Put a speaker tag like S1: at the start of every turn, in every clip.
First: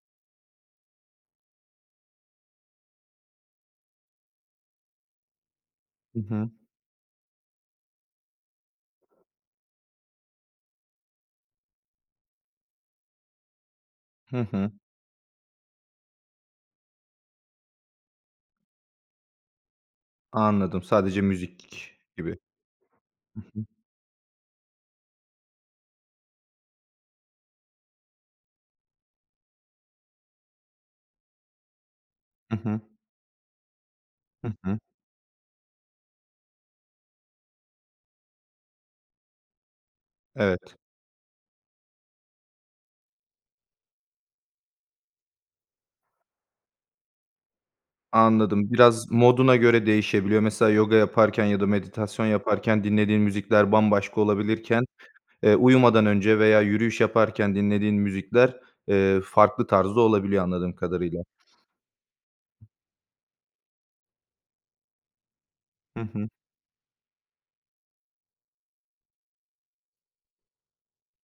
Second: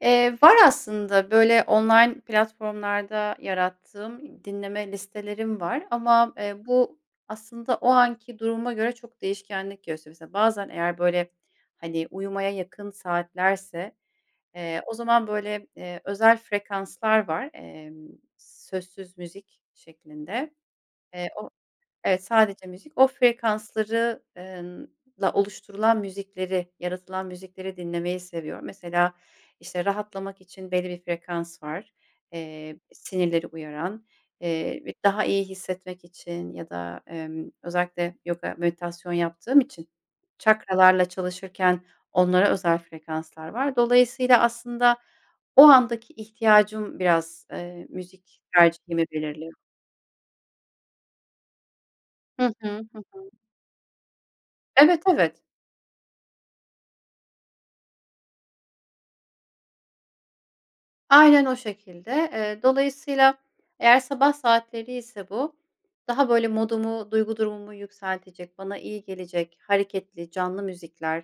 S1: Eee, var aslında, böyle online platformlarda yarattığım dinleme listelerim var,
S2: Hı
S1: ama,
S2: hı.
S1: eee, bu, aslında o anki duruma göre çok değişkenlik gösteriyor, mesela, bazen, eğer, böyle, hani, uyumaya yakın saatlerse,
S2: Hı hı.
S1: eee, o zaman, böyle, eee, özel frekanslar var, emm, sözsüz müzik şeklinde,
S2: Anladım, sadece
S1: eee, o
S2: müzik
S1: Evet,
S2: gibi.
S1: sadece müzik, o
S2: Hı hı.
S1: frekansları eee, ınla oluşturulan müzikleri, yaratılan müzikleri dinlemeyi seviyorum, mesela, işte, rahatlamak için belli bir frekans var,
S2: Hı
S1: eee,
S2: hı.
S1: sinirleri uyaran,
S2: Hı hı.
S1: eee, bi daha iyi hissetmek için, ya da, emm, özellikle yoga, meditasyon yaptığım için
S2: Evet.
S1: çakralarla çalışırken, onlara özel frekanslar var. Dolayısıyla aslında o andaki ihtiyacım biraz, eee, müzik
S2: Anladım.
S1: tercihimi
S2: Biraz moduna
S1: belirliyorum.
S2: göre değişebiliyor. Mesela, yoga yaparken ya da meditasyon
S1: Hı hı,
S2: yaparken
S1: hı
S2: dinlediğin
S1: hı.
S2: müzikler bambaşka olabilirken,
S1: Evet, evet.
S2: eee, uyumadan önce veya yürüyüş yaparken dinlediğin müzikler, eee, farklı tarzda olabiliyor anladığım kadarıyla.
S1: Aynen o şekilde. Eee, dolayısıyla eğer sabah saatleri ise bu,
S2: Hı
S1: daha
S2: hı.
S1: böyle modumu, duygu durumumu yükseltecek, bana iyi gelecek, hareketli, canlı müzikler,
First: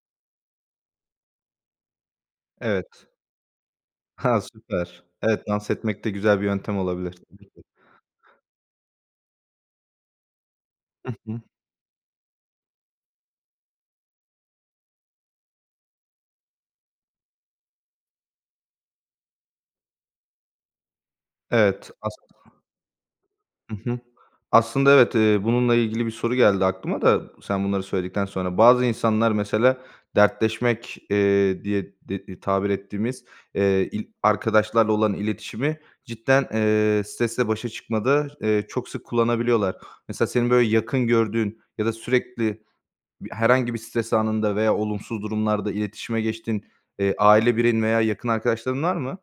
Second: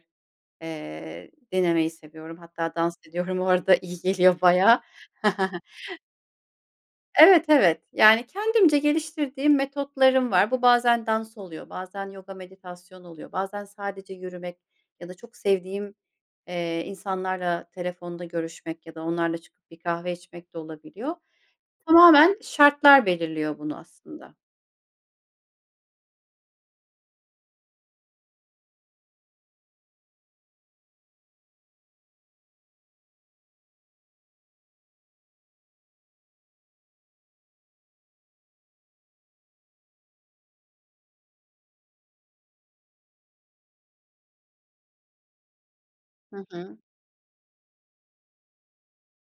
S1: eee, dinlemeyi seviyorum. Hatta dans
S2: Evet.
S1: ediyorum o arada, iyi
S2: Ha,
S1: geliyor bayağı.
S2: süper. Evet, dans etmek de güzel bir yöntem olabilir.
S1: Evet,
S2: [unintelligible]
S1: evet. Yani kendimce geliştirdiğim metotlarım var, bu bazen
S2: Hı
S1: dans
S2: hı.
S1: oluyor, bazen yoga meditasyonu oluyor, bazen sadece yürümek, ya da çok sevdiğim, eee, insanlarla telefonda görüşmek, ya da onlarla çıkıp bir kahve içmek de olabiliyor.
S2: Evet, aslın
S1: Tamamen şartlar belirliyor
S2: Hı
S1: bunu
S2: hı.
S1: aslında.
S2: Aslında, evet, eee, bununla ilgili bir soru geldi aklıma da sen bunları söyledikten sonra. Bazı insanlar, mesela, dertleşmek, eee, diye de tabir ettiğimiz, eee, il arkadaşlarla olan iletişimi cidden, eee, stresle başa çıkmada, eee, çok sık kullanabiliyorlar. Mesela, senin böyle yakın gördüğün, ya da sürekli bi herhangi bir stres anında veya olumsuz durumlarda iletişime
S1: Hı
S2: geçtiğin,
S1: hı.
S2: eee, aile bireyin veya yakın arkadaşların var mı?